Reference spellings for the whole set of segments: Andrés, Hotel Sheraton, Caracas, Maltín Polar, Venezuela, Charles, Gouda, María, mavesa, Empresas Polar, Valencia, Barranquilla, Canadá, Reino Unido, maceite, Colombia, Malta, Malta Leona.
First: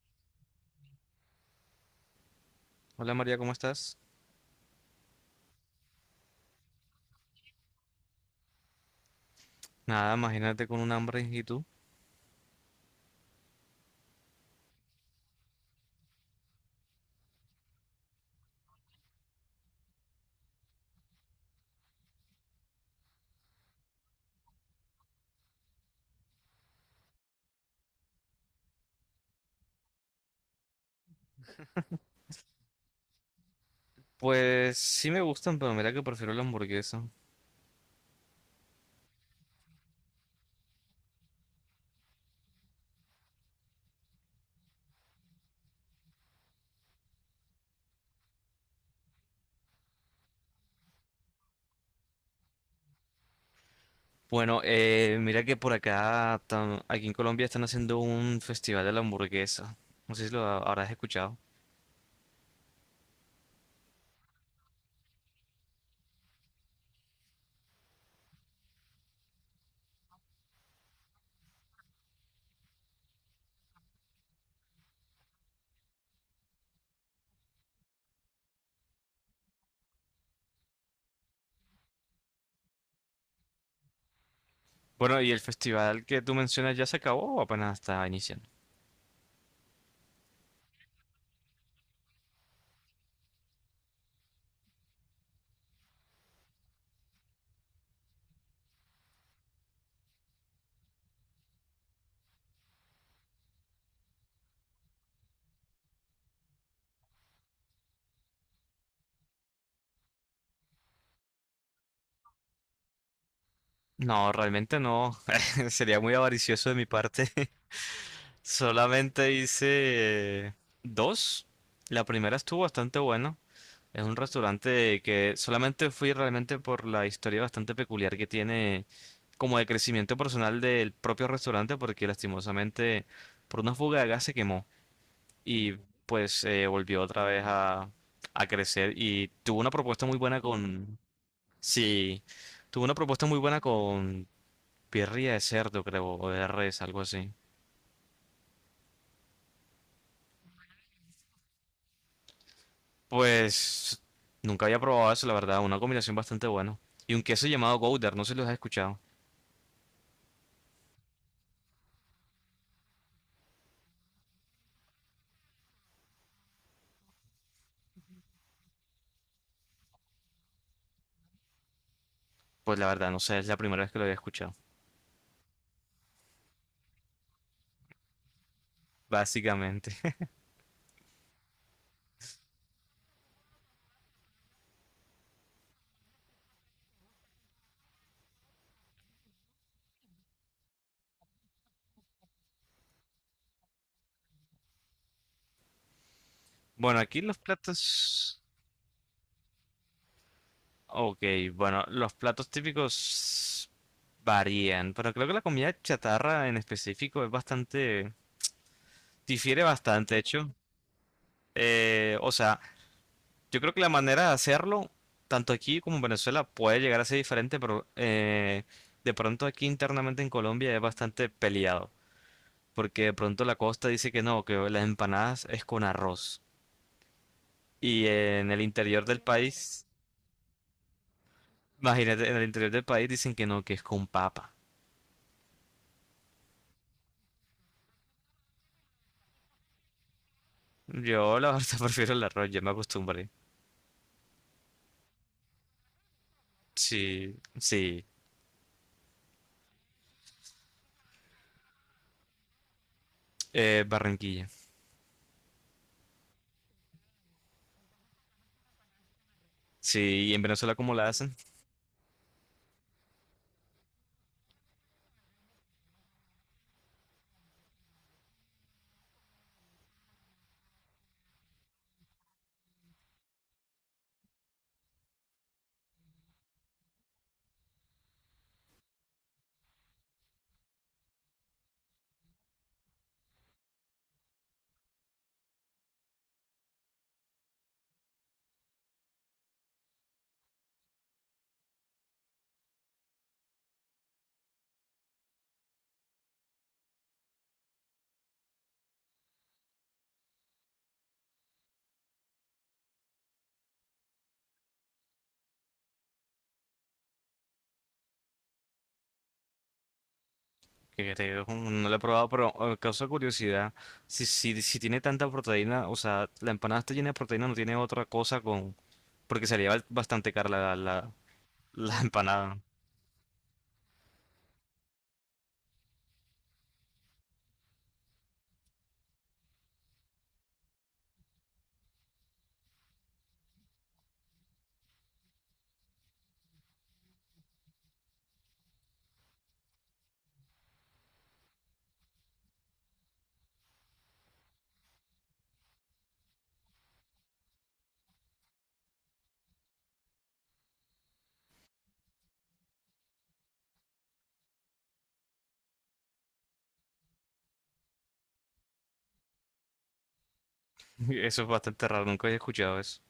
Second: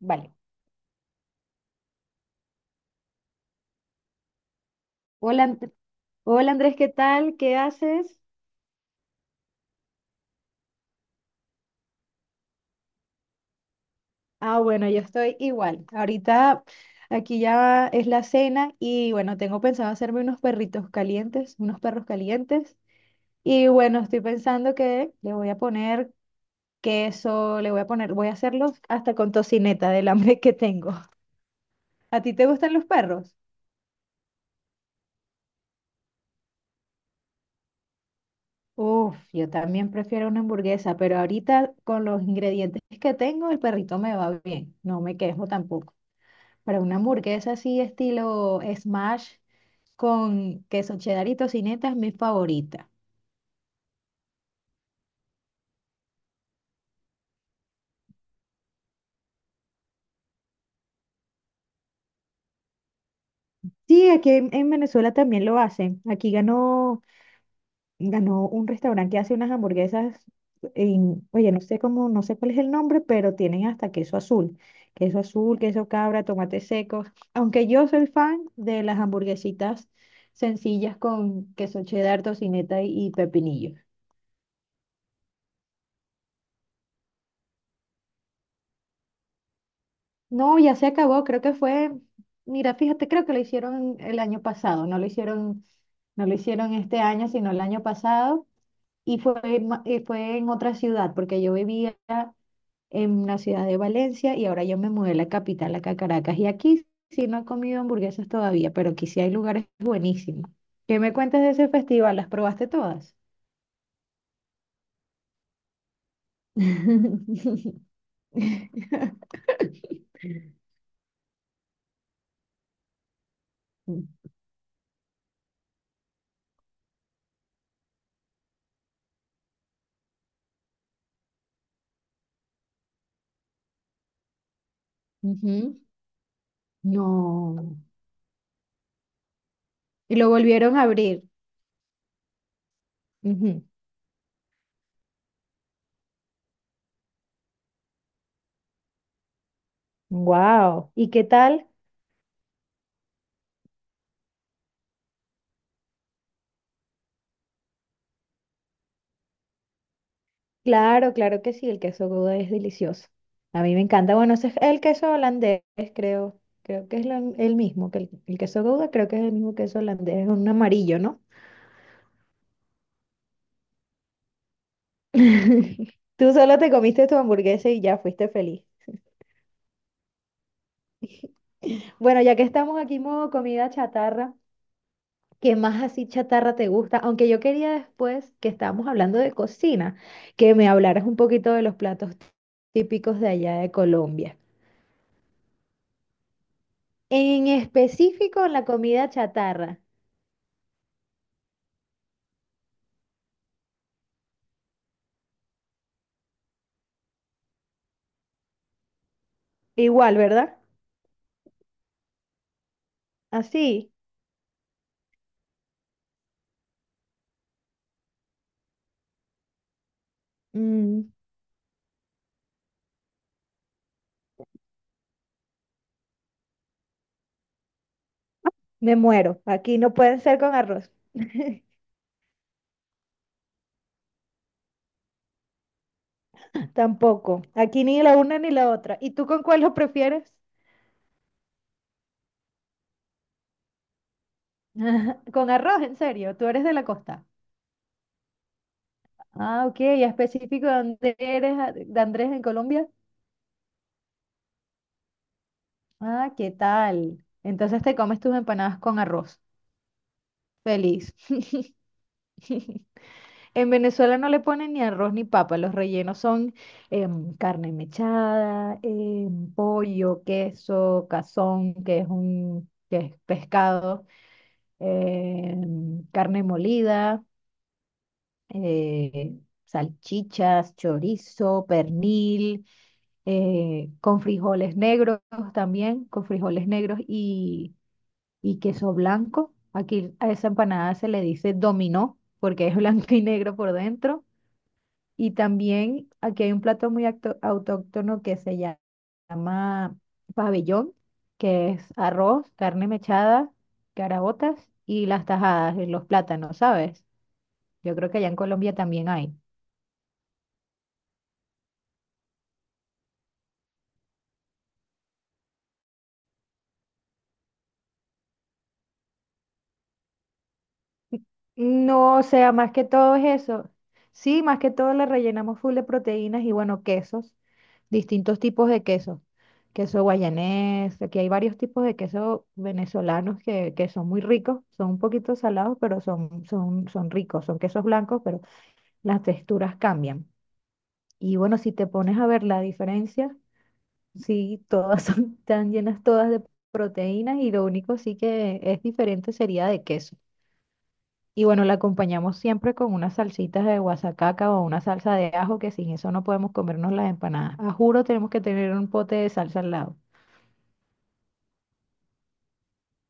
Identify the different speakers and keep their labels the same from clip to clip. Speaker 1: Vale.
Speaker 2: Hola María, ¿cómo estás?
Speaker 1: Hola, hola Andrés, ¿qué tal? ¿Qué haces?
Speaker 2: Nada, imagínate con un hambre y tú.
Speaker 1: Ah, bueno, yo estoy igual. Ahorita aquí ya es la cena y bueno, tengo pensado hacerme unos perritos calientes, unos perros calientes. Y bueno, estoy pensando que le voy a poner queso, le voy a poner, voy a hacerlos hasta con tocineta del hambre que tengo. ¿A ti te gustan los perros?
Speaker 2: Pues sí me gustan, pero mira que prefiero la hamburguesa.
Speaker 1: Uf, yo también prefiero una hamburguesa, pero ahorita con los ingredientes que tengo, el perrito me va bien. No me quejo tampoco. Para una hamburguesa así estilo smash con queso cheddar y tocineta es mi favorita.
Speaker 2: Bueno, mira que por acá, aquí en Colombia están haciendo un festival de la hamburguesa. No sé si habrás escuchado.
Speaker 1: Sí, aquí en Venezuela también lo hacen. Aquí ganó un restaurante que hace unas hamburguesas oye, no sé cuál es el nombre, pero tienen hasta queso azul. Queso azul, queso cabra, tomates secos. Aunque yo soy fan de las hamburguesitas sencillas con queso cheddar, tocineta y pepinillo.
Speaker 2: Bueno, ¿y el festival que tú mencionas ya se acabó o apenas está iniciando?
Speaker 1: No, ya se acabó, mira, fíjate, creo que lo hicieron el año pasado, no lo hicieron este año, sino el año pasado, y fue en otra ciudad, porque yo vivía en la ciudad de Valencia y ahora yo me mudé a la capital, acá a Caracas, y aquí sí no he comido hamburguesas todavía, pero aquí sí hay lugares buenísimos. ¿Qué me cuentas de ese festival? ¿Las probaste todas?
Speaker 2: No, realmente no. Sería muy avaricioso de mi parte. Solamente hice dos. La primera estuvo bastante buena. Es un restaurante que solamente fui realmente por la historia bastante peculiar que tiene como de crecimiento personal del propio restaurante porque lastimosamente por una fuga de gas se quemó y
Speaker 1: Ujú.
Speaker 2: pues volvió otra vez
Speaker 1: No.
Speaker 2: a crecer y tuvo una propuesta
Speaker 1: Y
Speaker 2: muy
Speaker 1: lo
Speaker 2: buena
Speaker 1: volvieron a
Speaker 2: con...
Speaker 1: abrir.
Speaker 2: Sí, tuvo una propuesta muy buena
Speaker 1: Ujú.
Speaker 2: con birria de cerdo, creo, o de res, algo así.
Speaker 1: Wow. ¿Y qué tal?
Speaker 2: Pues nunca había probado eso, la verdad. Una combinación bastante buena. Y un queso llamado Gouda, no sé si los has escuchado.
Speaker 1: Claro, claro que sí, el queso Gouda es delicioso. A mí me encanta. Bueno, ese es el queso holandés, creo. Creo que es el mismo que el queso Gouda, creo que es el mismo queso holandés, es un amarillo, ¿no?
Speaker 2: Pues la verdad, no sé, es la primera vez que lo había escuchado,
Speaker 1: Tú solo te comiste tu hamburguesa y ya fuiste feliz.
Speaker 2: básicamente.
Speaker 1: Bueno, ya que estamos aquí en modo comida chatarra, ¿qué más así chatarra te gusta? Aunque yo quería después que estábamos hablando de cocina, que me hablaras un poquito de los platos típicos de allá de Colombia.
Speaker 2: Bueno, aquí los
Speaker 1: En
Speaker 2: platos...
Speaker 1: específico, la comida chatarra.
Speaker 2: Ok, bueno, los platos típicos varían, pero creo que la comida chatarra en específico es bastante... difiere bastante,
Speaker 1: Igual,
Speaker 2: de hecho.
Speaker 1: ¿verdad?
Speaker 2: O sea, yo creo que la
Speaker 1: Así.
Speaker 2: manera de hacerlo, tanto aquí como en Venezuela, puede llegar a ser diferente, pero de pronto aquí internamente en Colombia es
Speaker 1: Mm,
Speaker 2: bastante peleado, porque de pronto la costa dice que no, que las empanadas es con arroz. Y en el
Speaker 1: me
Speaker 2: interior del
Speaker 1: muero. Aquí
Speaker 2: país,
Speaker 1: no pueden ser con arroz.
Speaker 2: imagínate, en el interior del país dicen que no, que es con papa.
Speaker 1: Tampoco. Aquí ni la una ni la otra. ¿Y tú con cuál lo prefieres?
Speaker 2: Yo la verdad prefiero el arroz, ya me acostumbré.
Speaker 1: Ajá, con arroz, en serio, tú eres de la costa.
Speaker 2: Sí, sí,
Speaker 1: Ah, ok, ¿y específico de dónde eres, de Andrés, en Colombia?
Speaker 2: Barranquilla.
Speaker 1: Ah, ¿qué tal? Entonces te comes tus empanadas con arroz.
Speaker 2: Sí, y en Venezuela cómo la
Speaker 1: Feliz.
Speaker 2: hacen,
Speaker 1: En Venezuela no le ponen ni arroz ni papa, los rellenos son carne mechada, pollo, queso, cazón, que es pescado, carne molida, eh, salchichas, chorizo, pernil, con frijoles negros también, con frijoles negros y queso blanco. Aquí a esa empanada se le dice dominó porque es blanco y negro por dentro. Y también aquí hay un plato muy autóctono que se llama pabellón, que es arroz, carne mechada, caraotas y las tajadas, y los plátanos, ¿sabes? Yo creo que allá en Colombia también hay.
Speaker 2: que te digo, no la he probado, pero causa curiosidad. Si tiene tanta proteína, o sea, la empanada está llena de proteína, no tiene otra cosa con... Porque salía bastante cara la
Speaker 1: No, o sea,
Speaker 2: empanada.
Speaker 1: más que todo es eso. Sí, más que todo le rellenamos full de proteínas y bueno, quesos, distintos tipos de quesos. Queso guayanés, aquí hay varios tipos de queso venezolanos que son muy ricos, son un poquito salados, pero son ricos, son quesos blancos, pero las texturas cambian. Y bueno, si te pones a ver la diferencia, sí, todas son, están llenas todas de proteínas y lo único sí que es diferente sería de queso. Y bueno, la acompañamos siempre con unas salsitas de guasacaca o una salsa de ajo, que sin eso no podemos comernos las empanadas. A juro, tenemos que tener un pote de salsa al lado.
Speaker 2: Eso es bastante raro, nunca había escuchado eso.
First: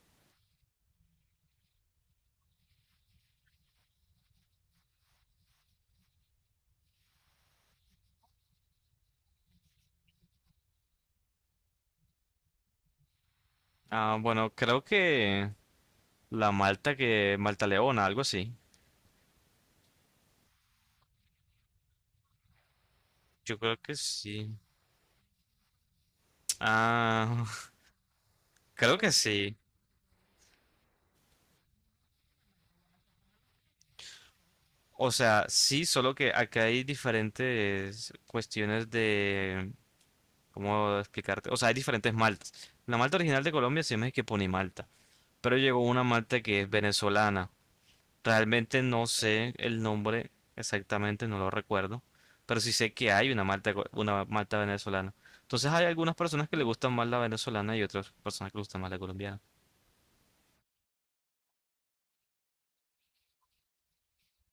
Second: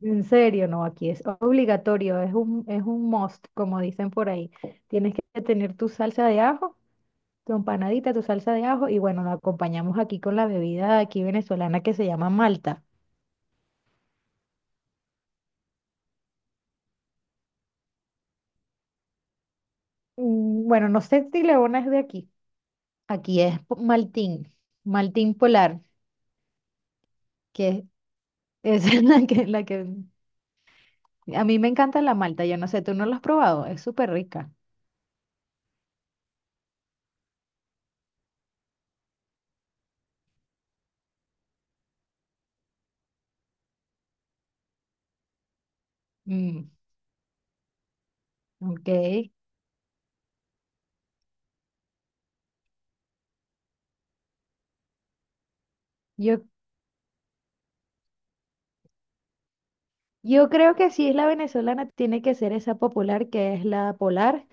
Speaker 1: En serio, no, aquí es obligatorio, es un must, como dicen por ahí. Tienes que tener tu salsa de ajo, tu empanadita, tu salsa de ajo, y bueno, la acompañamos aquí con la bebida aquí venezolana que se llama Malta.
Speaker 2: Ah, bueno, creo que la Malta que... Malta Leona, algo así.
Speaker 1: Mm, bueno, no sé si Leona es de aquí. Aquí
Speaker 2: Yo
Speaker 1: es po-
Speaker 2: creo que sí.
Speaker 1: Maltín, Maltín Polar,
Speaker 2: Ah,
Speaker 1: que es
Speaker 2: creo que sí.
Speaker 1: la que A mí me encanta la malta, yo no sé, tú no la has probado, es súper rica.
Speaker 2: O sea, sí, solo que acá hay diferentes cuestiones de... ¿Cómo explicarte? O sea, hay diferentes maltas. La malta original de Colombia se llama es que pone Malta. Pero llegó una malta que
Speaker 1: Mm,
Speaker 2: es venezolana. Realmente
Speaker 1: ok,
Speaker 2: no sé el nombre exactamente, no lo recuerdo. Pero sí sé que hay una malta, una malta venezolana. Entonces hay algunas
Speaker 1: yo,
Speaker 2: personas que le gustan más la venezolana y otras personas que le gustan más la colombiana.
Speaker 1: yo creo que si es la venezolana, tiene que ser esa popular, que es la Polar,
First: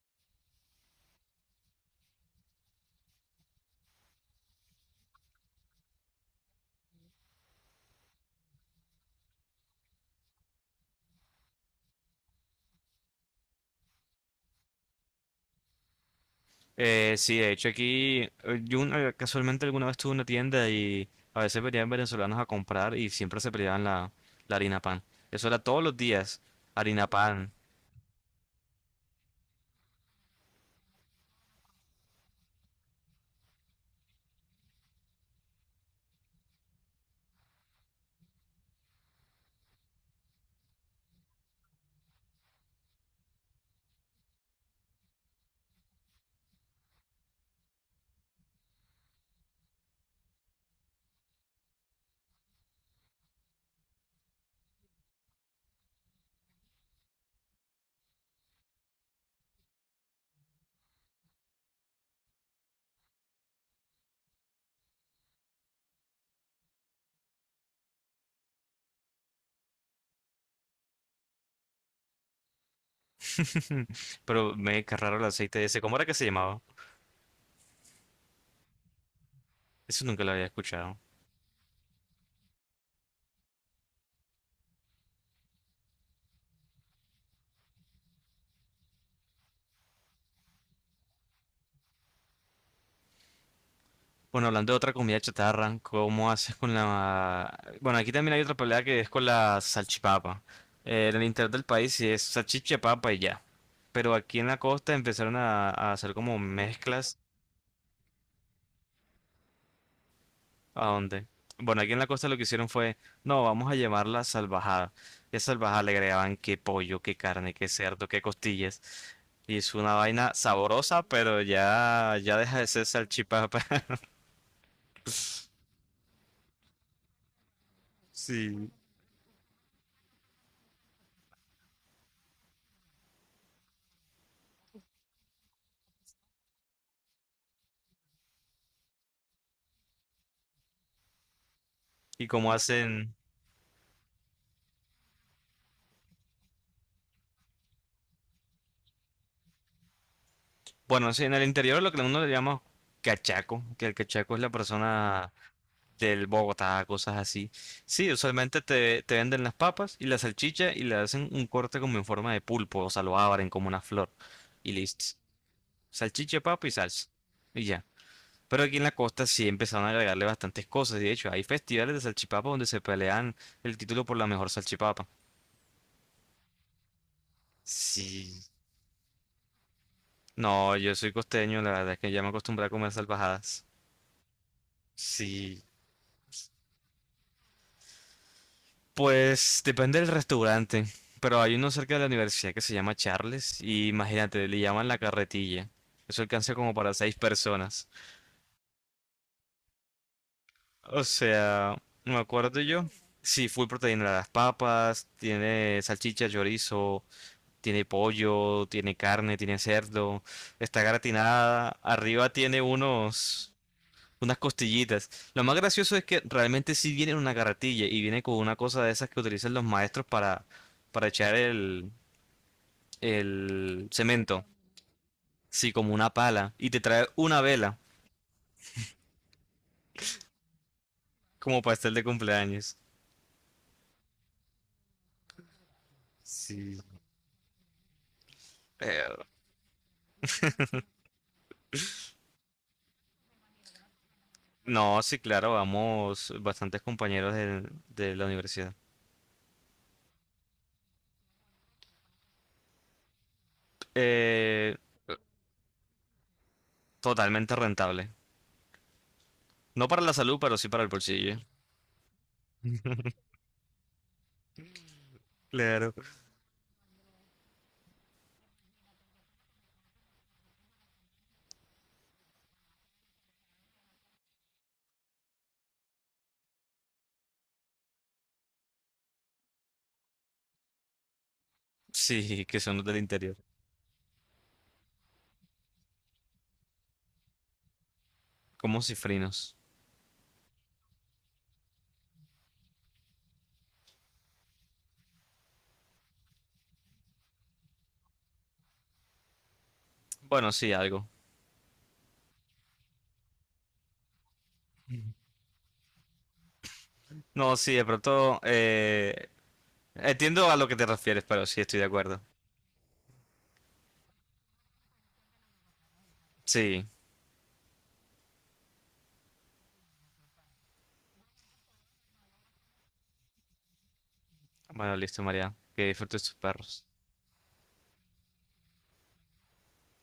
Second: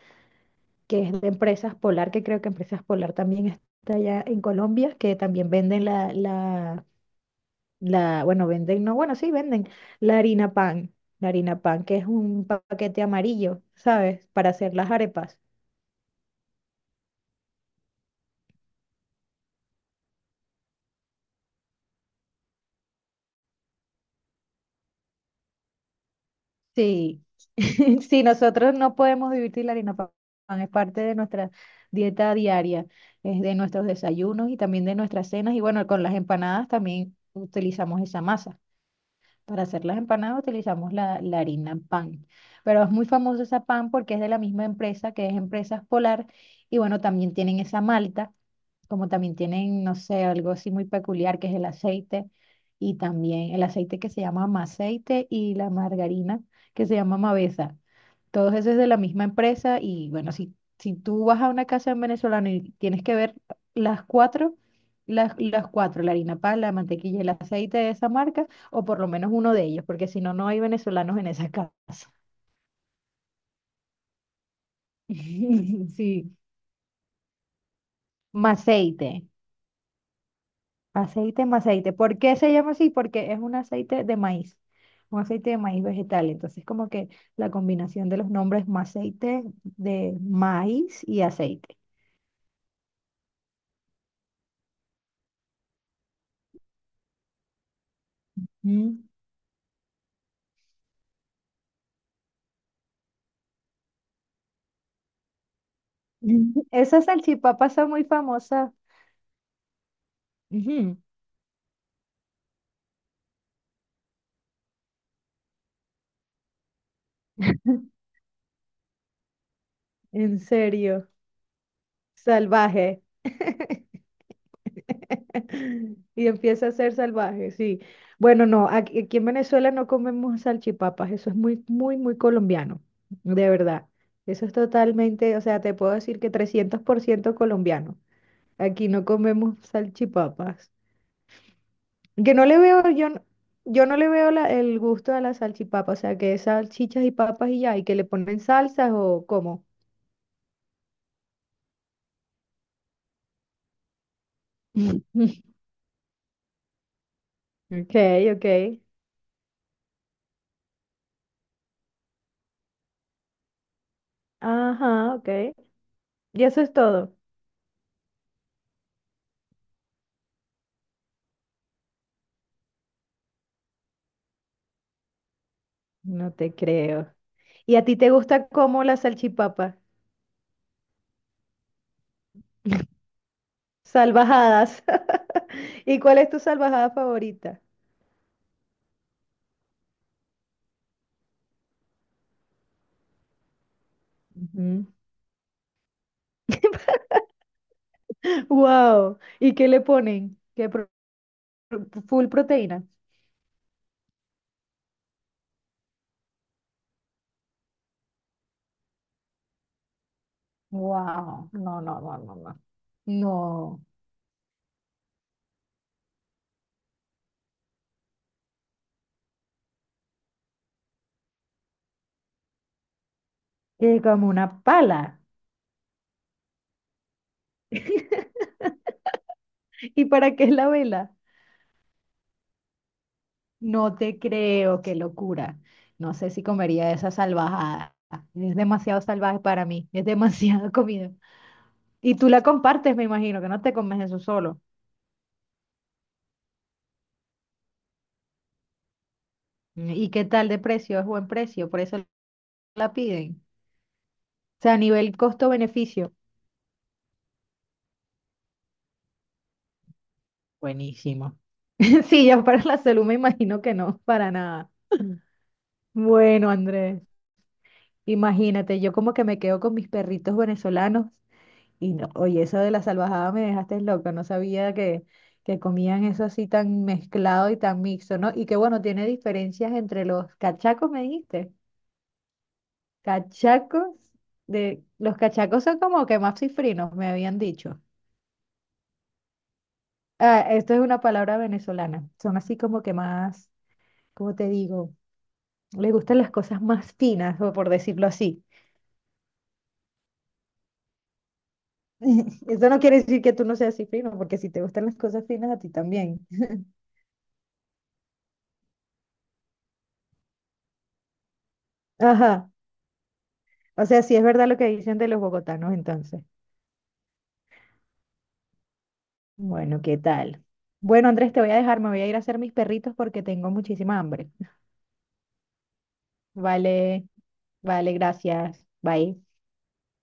Speaker 1: que es de Empresas Polar, que creo que Empresas Polar también está allá en Colombia, que también venden bueno, venden, no, bueno, sí, venden la harina pan, la harina pan, que es un paquete amarillo, ¿sabes? Para hacer las arepas.
Speaker 2: Sí, de hecho aquí yo casualmente alguna vez tuve una tienda y a veces venían venezolanos a comprar y siempre se peleaban la harina pan. Eso era todos los días, harina
Speaker 1: Sí.
Speaker 2: pan.
Speaker 1: Sí, nosotros no podemos divertir la harina pan, es parte de nuestra dieta diaria, es de nuestros desayunos y también de nuestras cenas. Y bueno, con las empanadas también utilizamos esa masa. Para hacer las empanadas utilizamos la harina pan. Pero es muy famosa esa pan porque es de la misma empresa que es Empresas Polar. Y bueno, también tienen esa malta, como también tienen, no sé, algo así muy peculiar que es el aceite. Y también el aceite que se llama maceite y la margarina que se llama mavesa. Todos esos de la misma empresa y bueno, si tú vas a una casa en venezolano y tienes que ver las cuatro, las cuatro, la harina pan, la mantequilla y el aceite de esa marca, o por lo menos uno de ellos, porque si no, no hay venezolanos en esa casa.
Speaker 2: Pero me cargaron el aceite ese. ¿Cómo era que se
Speaker 1: Sí,
Speaker 2: llamaba?
Speaker 1: maceite,
Speaker 2: Eso nunca lo había escuchado.
Speaker 1: aceite, maceite. ¿Por qué se llama así? Porque es un aceite de maíz, un aceite de maíz vegetal. Entonces, como que la combinación de los nombres maceite de maíz y aceite.
Speaker 2: Bueno, hablando de otra comida chatarra, ¿cómo haces con la... Bueno, aquí también hay otra pelea que
Speaker 1: Mm.
Speaker 2: es con la salchipapa. En el interior del país sí es salchicha, papa y ya. Pero aquí en la costa empezaron a hacer como
Speaker 1: Esas
Speaker 2: mezclas.
Speaker 1: salchipapas son muy famosas.
Speaker 2: ¿A
Speaker 1: Ujú.
Speaker 2: dónde? Bueno, aquí en la costa lo que hicieron fue, no, vamos a llamarla salvajada. Y a salvajada le agregaban qué pollo, qué carne, qué cerdo, qué costillas. Y es una vaina
Speaker 1: En
Speaker 2: sabrosa,
Speaker 1: serio,
Speaker 2: pero ya deja de ser
Speaker 1: salvaje.
Speaker 2: salchipapa.
Speaker 1: Y empieza a ser salvaje, sí. Bueno, no,
Speaker 2: Sí.
Speaker 1: aquí, aquí en Venezuela no comemos salchipapas, eso es muy, muy, muy colombiano, de verdad. Eso es totalmente, o sea, te puedo decir que 300% colombiano. Aquí no comemos salchipapas.
Speaker 2: Y
Speaker 1: Que no
Speaker 2: como
Speaker 1: le veo, yo,
Speaker 2: hacen,
Speaker 1: yo no le veo el gusto a la salchipapa, o sea, que es salchichas y papas y ya, y que le ponen salsas o cómo.
Speaker 2: bueno, sí, en el interior lo que uno le llama cachaco, que el cachaco es la persona del Bogotá, cosas así.
Speaker 1: Ok,
Speaker 2: Sí,
Speaker 1: ok.
Speaker 2: usualmente te venden las papas y la salchicha y le hacen un corte como en forma de pulpo, o sea, lo abren como una flor. Y listo.
Speaker 1: Ajá, ok.
Speaker 2: Salchicha,
Speaker 1: Y eso
Speaker 2: papa y
Speaker 1: es
Speaker 2: salsa.
Speaker 1: todo.
Speaker 2: Y ya. Pero aquí en la costa sí empezaron a agregarle bastantes cosas. Y de hecho, hay festivales de salchipapa donde se pelean el título por la mejor salchipapa.
Speaker 1: No te creo. ¿Y a ti te
Speaker 2: Sí.
Speaker 1: gusta como la salchipapa?
Speaker 2: No, yo soy costeño, la verdad es que ya me acostumbré a comer salvajadas.
Speaker 1: Salvajadas.
Speaker 2: Sí.
Speaker 1: ¿Y cuál es tu salvajada favorita?
Speaker 2: Pues depende del restaurante. Pero hay uno cerca de la universidad que se llama Charles. Y imagínate, le
Speaker 1: Ujú.
Speaker 2: llaman la carretilla. Eso alcanza como para seis personas.
Speaker 1: Wow. ¿Y qué le ponen? ¿Qué pro-
Speaker 2: O sea, me
Speaker 1: full
Speaker 2: acuerdo
Speaker 1: proteína?
Speaker 2: yo. Sí, full proteína. De las papas, tiene salchicha, chorizo, tiene pollo, tiene carne, tiene cerdo, está
Speaker 1: Wow.
Speaker 2: gratinada,
Speaker 1: No, no, no,
Speaker 2: arriba
Speaker 1: no, no.
Speaker 2: tiene unos
Speaker 1: No.
Speaker 2: unas costillitas. Lo más gracioso es que realmente sí viene en una carretilla y viene con una cosa de esas que utilizan los maestros para echar el
Speaker 1: Que como
Speaker 2: cemento,
Speaker 1: una pala.
Speaker 2: sí, como una pala, y te trae una vela
Speaker 1: ¿Y para qué es la vela?
Speaker 2: como pastel de cumpleaños.
Speaker 1: No te creo, qué locura. No sé si
Speaker 2: Sí.
Speaker 1: comería esa salvajada. Es demasiado salvaje para mí, es demasiada comida. Y tú la compartes, me imagino, que no te comes eso solo.
Speaker 2: No, sí, claro, vamos bastantes compañeros de la universidad.
Speaker 1: ¿Y qué tal de precio? Es buen precio, por eso la piden. O sea,
Speaker 2: Eh,
Speaker 1: a nivel costo-beneficio,
Speaker 2: Totalmente rentable. No para la salud, pero sí para el bolsillo.
Speaker 1: buenísimo. Sí, ya para la salud me imagino que no, para nada.
Speaker 2: Claro.
Speaker 1: Bueno, Andrés, imagínate, yo como que me quedo con mis perritos venezolanos. No, oye, eso de la salvajada me dejaste loca, no sabía que comían eso así tan mezclado y tan mixto, ¿no? Y que bueno, tiene diferencias entre los cachacos, me dijiste.
Speaker 2: Sí, que son los del interior.
Speaker 1: Cachacos De los cachacos son como que más cifrinos, me habían dicho.
Speaker 2: Como cifrinos.
Speaker 1: Ah, esto es una palabra venezolana. Son así como que más, ¿cómo te digo? Les gustan las cosas más finas, o por decirlo así.
Speaker 2: Bueno, sí, algo.
Speaker 1: Eso no quiere decir que tú no seas cifrino, porque si te gustan las cosas finas, a ti también.
Speaker 2: No, sí, de pronto entiendo a lo que te refieres, pero sí estoy de acuerdo.
Speaker 1: Ajá. O sea, sí es verdad lo que dicen de los bogotanos entonces.
Speaker 2: Sí.
Speaker 1: Bueno, ¿qué tal? Bueno, Andrés, te voy a dejar, me voy a ir a hacer mis perritos porque tengo muchísima hambre.
Speaker 2: Bueno, listo, María. Que disfrutes tus perros.
Speaker 1: Vale, vale, gracias. Bye.